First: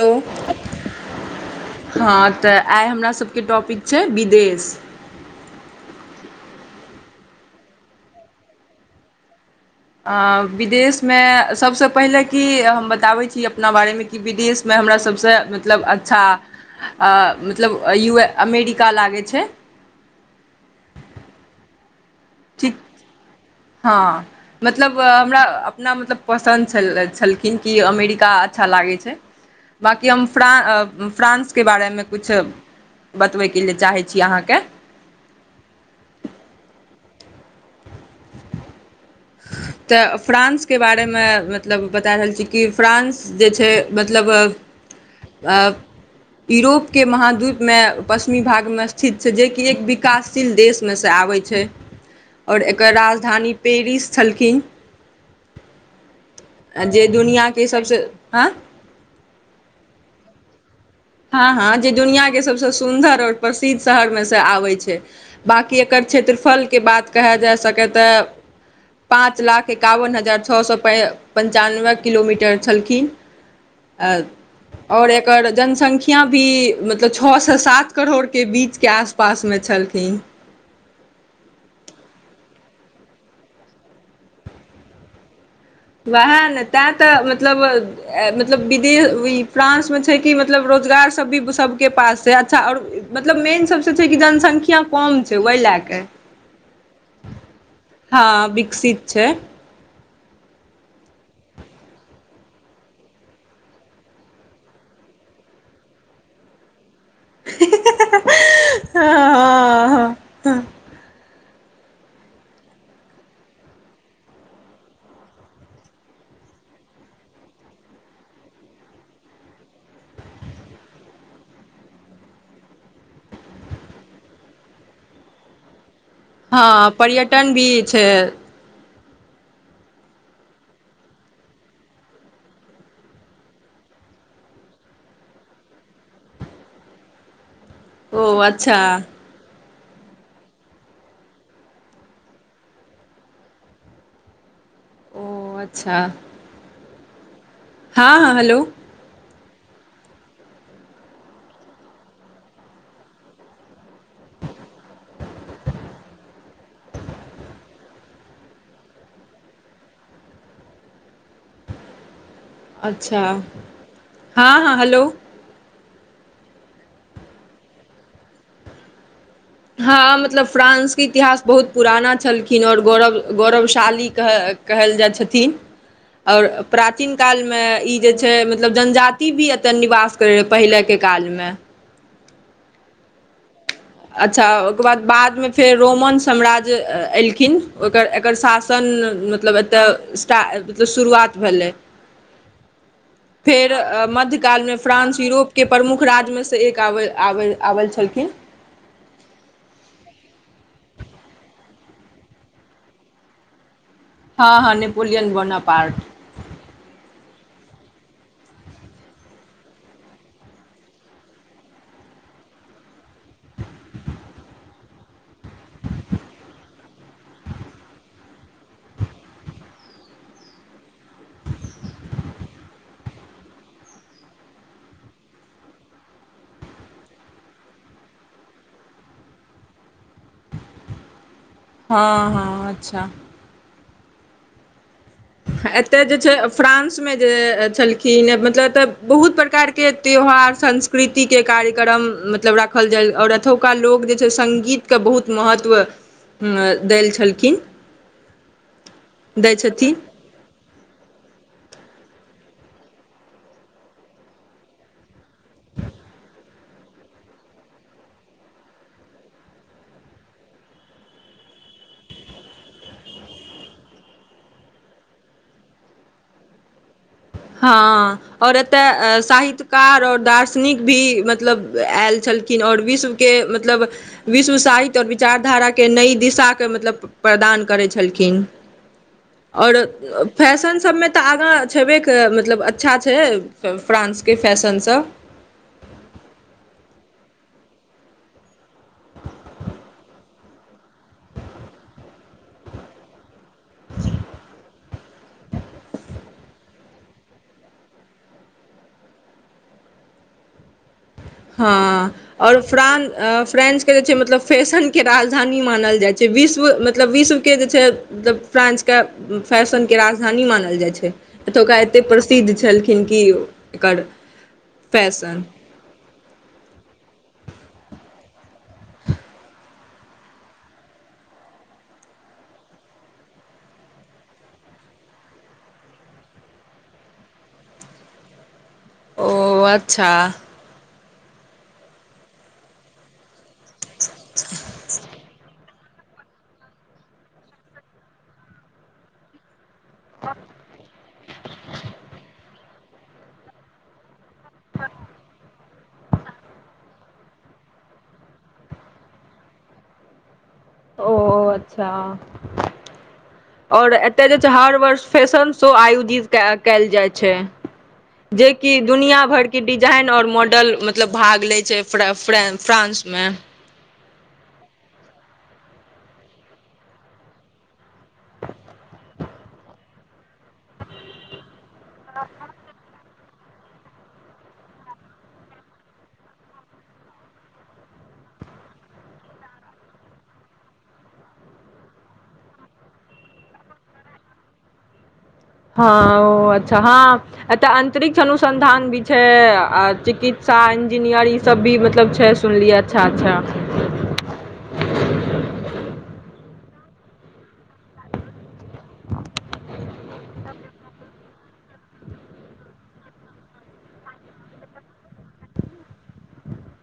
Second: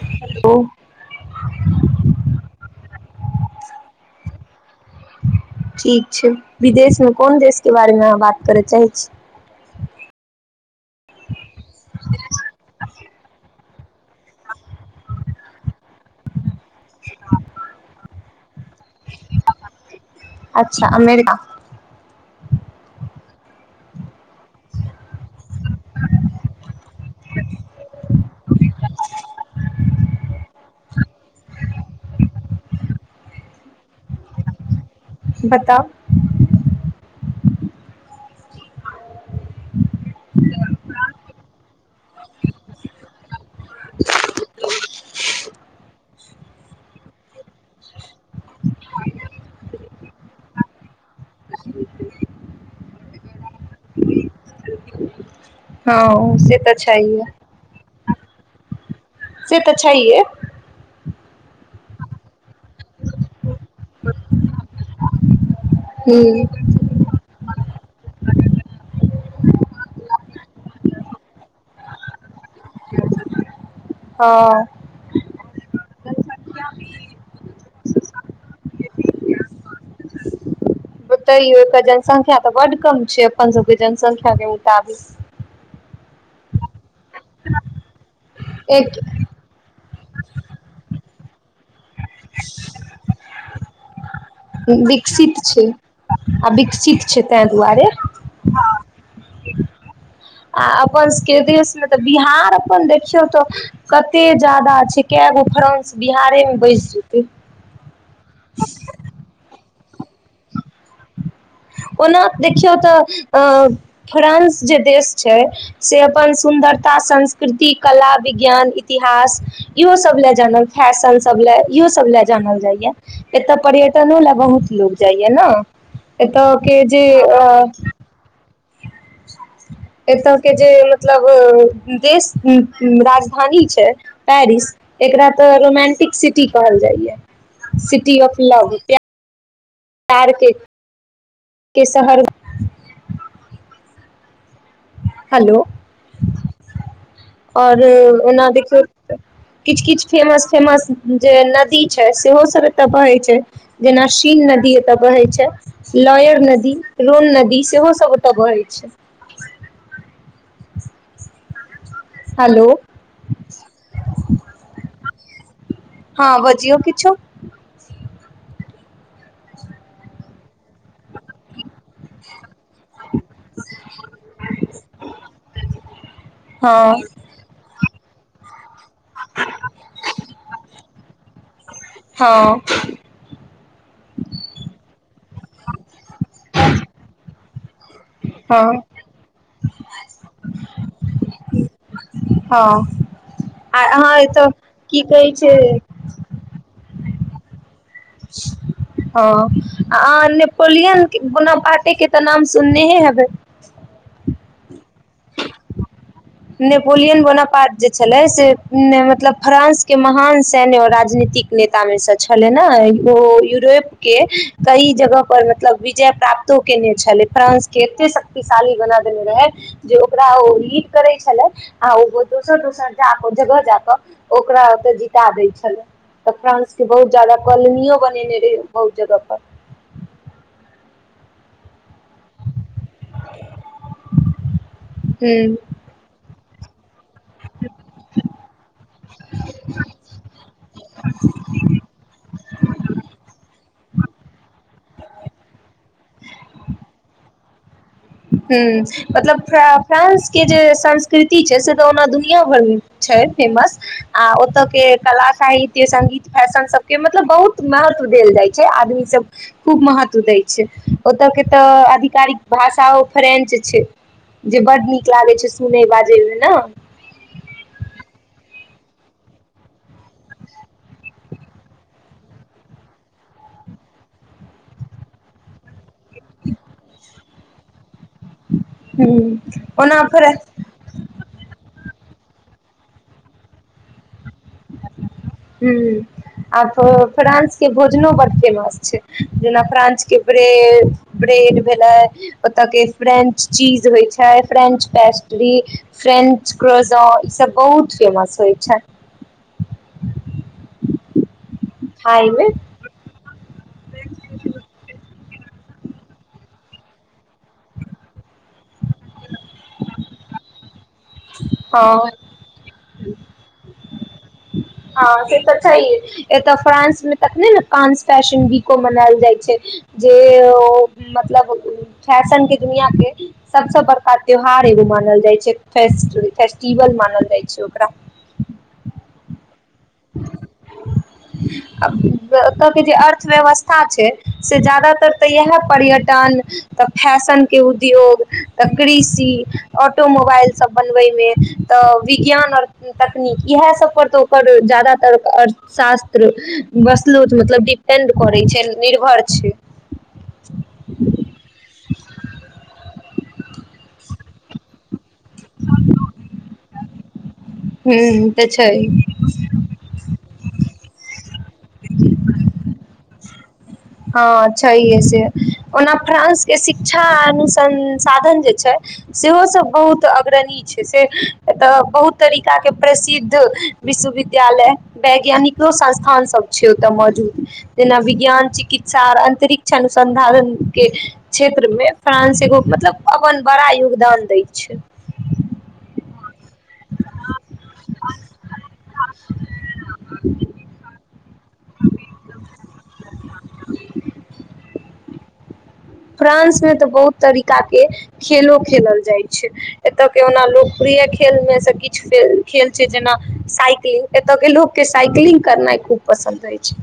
hello ओ हँ तऽ आइ हमरा सबके टॉपिक छै विदेश ठीक छै विदेशमे कोन देशके बारेमे अहाँ बात करय चाहै छी विदेशमे सभ से पहिले की हम ब बताबै छी अपना बारे मे कि विदेश मे हमरा सभ से मतलब अच्छा मतलब यू ए अमेरिका लागै छै अच्छा अमेरिका ठीक हँ मतलब हमरा अपना मतलब पसन्द छलखिन कि अमेरिका अच्छा लागै छै बांकि हम फ्रा फ्रान्स के बारेमे कुछ बतबयके लेलए चाहै छी अहाँके बताउ तऽ फ्रांसके बारेमे मतलब बता रहल छी कि फ्रान्स जे छै मतलब अब यूरोप के महाद्वीपमे पश्चिमी भागमे स्थित छै जेकि एक विकासशील देशमे से आ आबै छै और एकर राजधानी पेरिस छलखिन हँ से तऽ जे छैहे दुनिआँके सभसँ आँय से तऽ छैये हँ हँ जे दुनियांकें सभसँ सुन्दर आओर प्रसिद्ध शहरमे सँ आबैत छै बाँकी एकर हूँ क्षेत्रफलके बात कहल जा सकय तऽ पाँच लाख एकावन हजार छओ सए प पञ्चानबे किलोमीटर छलखिन ऐ हँ आओर एकर जनसं ख्यां भी मतलब छह से सात करोड़के बीचके आसपासमे छलखिन बतइयो ओकर जनसंख्या तऽ बड कम छै अपन सबके जनसंख्या के मुताबी वएह ने तैं तऽ मतलब ए मतलब एक विदेह फ्रांसमे छै कि मतलब रोजगार सब भी सबके पास छैै अच्छा आओर मतलब मेन सबसँ छै कि जनसंख्या कम छै ओहि लए कए आ विकसित छै ताहि दुआरे हँ विकसित छै आ अपन सभके देशमे तऽ बिहार अपन देखियौ तऽ कते ज्यादा छै कै एगो फ्रान्स बिहारेमे बैस जेतै हँ हँ ओना देखियौ तऽ फ्रांस जे देश छै से अपन सुन्द एतअ संस्कृति कला विज्ञान इतिहास इहो सब लए जानल फैशन सब लए इहो सब ले जानल जाइया एतय पर्यटनो ले बहुत लोग जाइया न हँ पर्यटन भी छै एतऽ के जे मतलब देश राजधानी छै पेरिस एकरा तऽ रोमांटिक सिटी कहल जाइया सिटी ओ ऑफ लाभ अच्छा प्या आर के शहर ओ अच्छा आओरो हँ हँ ओना हेलो देखियौ त किछु किछु फेमस फेमस जे नदी छै सेहो सब एतऽ बहै छै जेना स चीन नदी ओतअ बहै छै लॉयर नदी रोन नदी सेहो सब ओतअ बहै छै [inaudible] हेलो अच्छा हँ हँ हेलो हँ बजियौ किछो हँ मतलब फ्रांस के इतिहास बहुत पुराना छल किनओर गौरव गौरवशाली कह कहल जाइत छथिन आओर हँ प्राचीन कालमे ई जे छै मतलब जनजति भी एतय निवाश करय रहय पहिलेके कालमे हँ अच्छा ओकर बाद बादमे फेर रोमन साम्राज्य एलखिन ओकर एकर हँ शासन मतलब एतय एसटाट शुरुआत भेलै हँ फेर आ अहाँ एतऽ मध्यकाल मे की फ्रांस कहै यूरोप छै के प्रमुख राज्यमे से एक आबै आबै आबै छलखिन हँ अहाँ नेपोलियन बोनापार्टे के तऽ नाम सुनने हेबै हँ हँ नेपोलियन बोनापार्ट नेपोलियन बोनापार्ट जे छलै से मतलब फ्रांस के महान सैन्य आ राजनीत तिकनेता मे से छलै ने ओ यूरोप के कई जगह पर मतलब विजय प्राप्त केने छलै फ्रानंस के एते शक्तिशाली बना देने रहै जे ओकरा ओ लि करै छले आ ओ दोसर दोसर जाक जगह जाकऽ ओकरा ओतह जीता दै छलै तऽ फ्रांस के बहुत ज्यादा कॉलोनियो बनेने रहे बहुत जगह पर [inaudible] हँ हँ अच्छा हूँ एतय जे छै फ्रांस फ्रांस मे जे छलखिन मतलब एतय बहुत प्रकार के त्यौहार संस्कृति के कार्यक्रम मतलब राखल जाय ओर एतुका लोक जे छै सङ्गीतके बहुत महत्व देल छलखिन ह्म मतलब दै फ्रां छथिन फ्रांस के जे संस्कृति छै से तऽ ओना दुनिया भरमे छै फेमस आ ओतय के कला साहित्य संगीत फैशन सब के मतलब बहुत महत्व देल जाय छै आदमी सब खूब महत्व दे ओतऽ के तऽ आधिकारिक भाषा ओ फ्रेंच छै जे बड्ड नीक लागै छै सुनय बाजै मे ने हँ आओर एतय साहित्यकार आओर दार्शनिक भी मतलब आयल छल खिन ओर विश्व के मतलब विश्व साहित्य और विचारधारा के नई दिशा के मतलब प्रदान करै छै छलखिन ह और ओना फेर फैशन सभमे तऽ आगा छबे मतलब अच्छा छै फ्रांस ह्म आ तऽ फ्रान्सके भोजनो बड्ड फेमस छै जेना फ्रानंचके ब्रेभ ब्रेड भेलै ओतय के फ्रेंच चीज होइ छै फ्रेंच पेस्ट्री फ्रेंच क्रोजोन ई सब बहुत फेमस होइ छै हाँ खाय मे आओर फ्रान फ्रैंच के जे छै मतलब फैशन के राज धानी मानल जाइ छै विश्व मतलब विश्व के जे छै मतलब फ्रांस के फैशन के राजधानी नहि मानल जाइ छै एतौका हँ एते प्रसिद्ध छलखिन की ओकर हँ से तऽ छै हे एतऽ फ्रांसमे तखने ने फ्रांस फैशन वीको मनायल जाइ छै जे ओ मत मतलब फैशन के दुनिया के सबसे बड़का त्यौहार एगो मानल जाय छै फेस्ट फेस्टिवल मानल जाइ छै ओकरा ओ अच्छा आब एतऽ के जे अर्थव्यवस्था छै से जादातर तऽ इएहै पर्यटन तऽ फैशनके उद्योग तऽ कृषि ऑटो मोबाइल सब बनबै मे तऽ विज्ञान और तकनीक इएह सब पर तऽओ पर जादातर अर्थशास्त्र बसलुथ तऽ मतलब डिपेंड करै छै निर्भर छै ओ अच्छा और एतय जे छै हर वर्ष फैशन शो आयोजित कएल जाइ छै ह तऽ जेकि छै दुनिया भरिके डिजाइन और मॉडल मतलब भाग लै छै फ्र फ्रै फ्रांसमे हँ छैेहे से ओना फ्रांस के शिक्षा अनुसंसाधन जे छै सेहो सब बहुत अग्रणी छै से एतऽ बहुत तरीका के प्रसिद्ध विश्वविद्यालय वैज्ञानिको संस्थान सब छै ओतय मौजूद जेना विज्ञान चि कित्सा और अंतरिक्ष अनुसन्धान के क्षेत्र में फ्रांस एगो मतलब अपन बड़ा योगदान दै छै हँ ओ अच्छा हँ अतऽ अंतरिक्ष अनुसन्धान भी छै आ चिकित्स सा इंजनीयर सब भी मतलब छै सुनलियै अच्छा अच्छा फ्रांसमे तऽ बहुत तरीका के खेलो खेलल जाइ छै एतय के ओना लोकप्रिय खेलमे से किछ खेल छै जेना साइकिलिंग एतय के लोक के साइकिलिंग करनाइ खूब पसन्द अछि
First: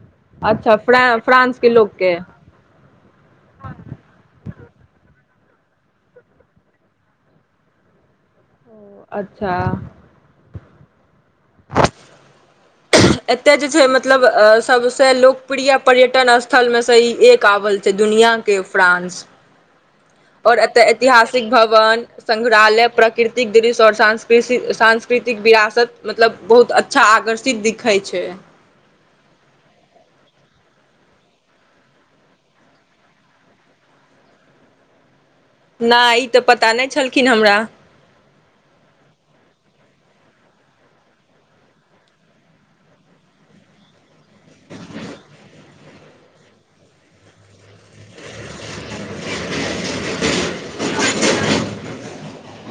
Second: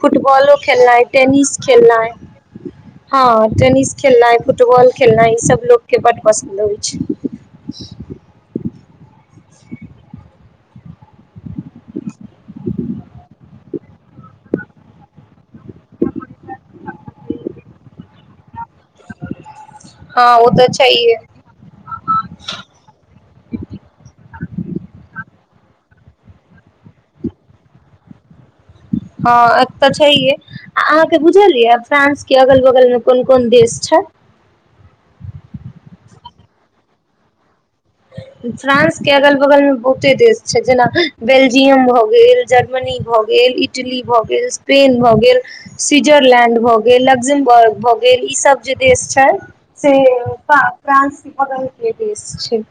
फुटबॉलो अच्छा फ्रा खेलनाइ टेनिस फ्रांस के खेलनाइ लोकके हँ टेनिस खेलनाइ फुटबॉल खेलनाइ ईसभ लोकके बड्ड पसन्द अबइ छै [inaudible] अच्छा [unintelligible] एतय जे छै मतलब सभसँ लोकप्रिय पर्यटन स्थलमे सँ ई एक आबय छै दुनिआँ के फ्रान्स हँ ओ और तऽ एत्त छैहे ऐतिहासिक भवन संग्रहालय प्राकृतिक दृश्य आओर सांस्कृति सांस्कृतिक तिक विरासत मतलब बहुत अच्छा आकर्षित दिखै छै हँ एक तऽ छैहे आ अहाँके बुझलियै फ्रांस के अगल बगल मे कोन कोन देश छै ह नहि ई तऽ पता नहि छलखिन हमरा फ्रांस के अगल बगलमे बहुते देश छै जेना बेल्जियम भए गेल जर्मनी भऽ गेल गेल इटली भऽ गेल स्पेन भऽ गेल स्विट्जरलैंड भए गेल लक्जमबर्ग भए गेल ई सब जे देश छै से फ्रान्स अवैद्य देश छै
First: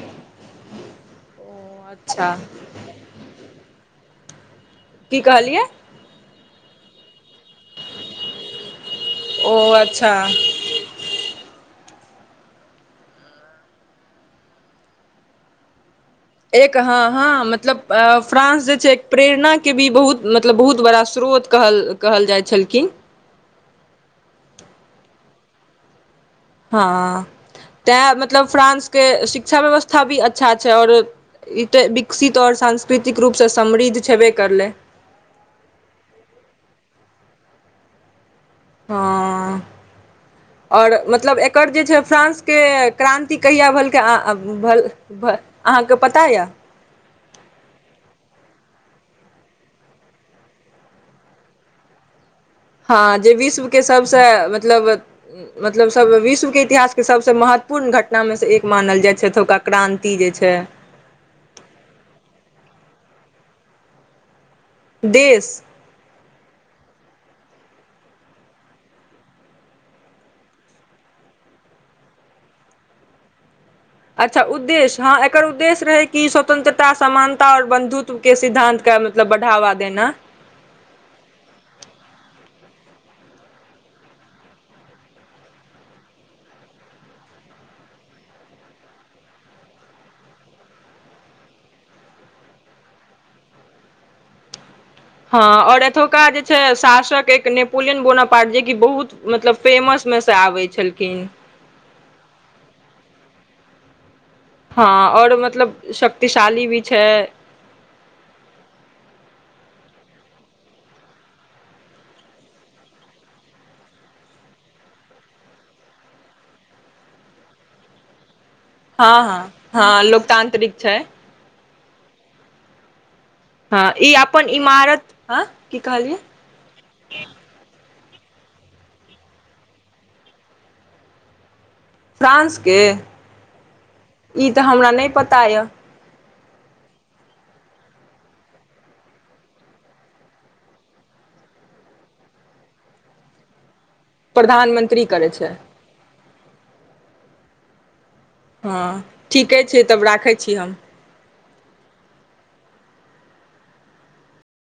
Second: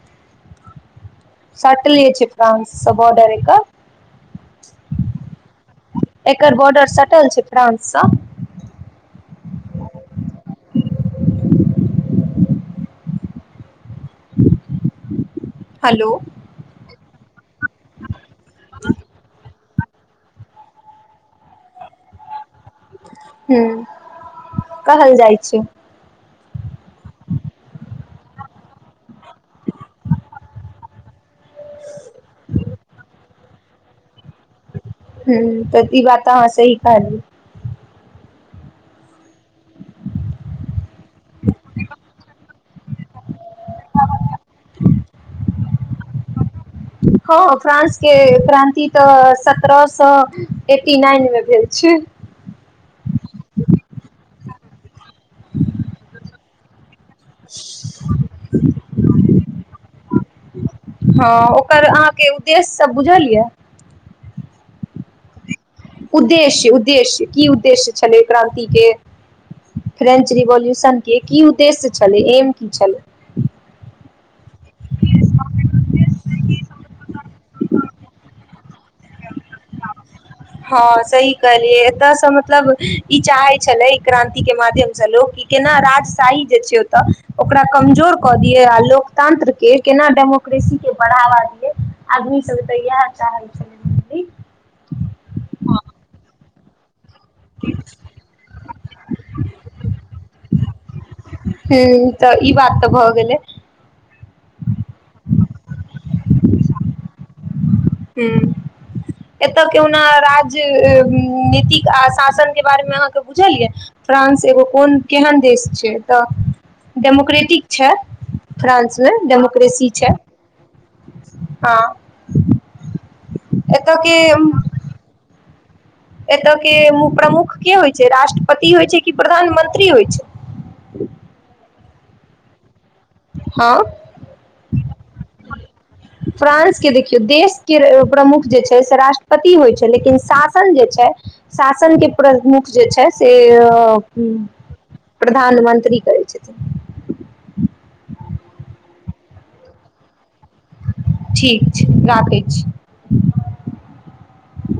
ओ सटले छै अच्छा फ्रान्स बॉर्डर एकर की कहलियै एकर बॉर्डर सटल छै फ्रांससँ ओ अच्छा हेलो एक हँ हँ मतलब फ्रांस जे छै एक प्रेरणा के भी बहुत मतलब बहुत बड़ा श्रोत कहल कहल जाइ छलखिन हं कहल जाइ छै हँ तैं मतलब फ्रानंस के शि क्षा व्यवस्था भी अच्छा छै और विकसित और सांस्कृतिक रूप से समृद्ध छेबे करलै हं तब ई बात अहाँ सही कहलियै हं आओर मतलब एकर जे छै फ्रांसके क्रान्तिक कहिया भलकै भल भल अहाँके पता यऽ हँ फ्रांस के क्रान्ति तऽ सत्ररह सए एटी नाइनमे भेल छै [inaudible] हँ जे विश्वके सभसँ मतलब मतलब सब विश्वके इतिहास सबसँ महत्वपूर्ण घटनामे से एक मानल जाइ छै एतुका क्रान्ति जे छै हँ ओकर अहाँके उद्देश्यसभ बुझल यए देश उद्देश्य उद्देश्य की उद्देश्य छलै क्रान्तिके फ्रेंच रिवोल्यूशन के की उद्देश्य छलै एम की छलै अच्छा उद्देश्य हँ एकर उद्देश्य रहै कि स्वतंत्रता समानता आओर बन्धुत्वके सिद्धानंतके मतलब बढ़ावा देना हँ सही कहलियै एतयसँ मतलब ई चाहे छले क्रान्ति के माध्यम से लोक केना राजशाही जे छै ओतऽ ओकरा कमजोर कऽ दियै आ लोकतांत्र के केना डेम के बढ़ावा दिय आदमी सब त इएह चाहय छथि [unintelligible] हँ आओर एतुका जे छै शासक एक नेपोलियन बोना पाट जेकि बहुत मतलब फेमसमे सँ आबै छलखिन हू तऽ ई बात तऽ भऽ गेलै हँ आओर मतलब शक्तिशाली भी छै हू एतय केहुना राज्य नीतिक आ शासन के बारेमे अहाँके बुझलियै फ्रांस फ्रांस एगो कोन केहन देश छै तऽ डेमोक्रेटिक छै फ्रांसमे हँ हँ डेमोक्रेसी हँ छै लोकतांत्रिक छै ह हँ ई अपन इमारत ह एतऽ के मु प्रमुख की होइ जे राष्ट्रपति होइ छै कि प्रधानमंत्री होइ छै फ्रांसके हँ ई तऽ हमरा नहि पता यए फ्रांस के देखियौ देश के प्रमुख जे छै से राष्ट्रपति होइ छै लेकिन शासन जे छै शासन के प्रमुख जे छै से ह प्रधानमंत्री करै छै प्रधानमंत्री करै छथिन हँ ठीके छै तब राखै छी हम ठीक छै राखै छी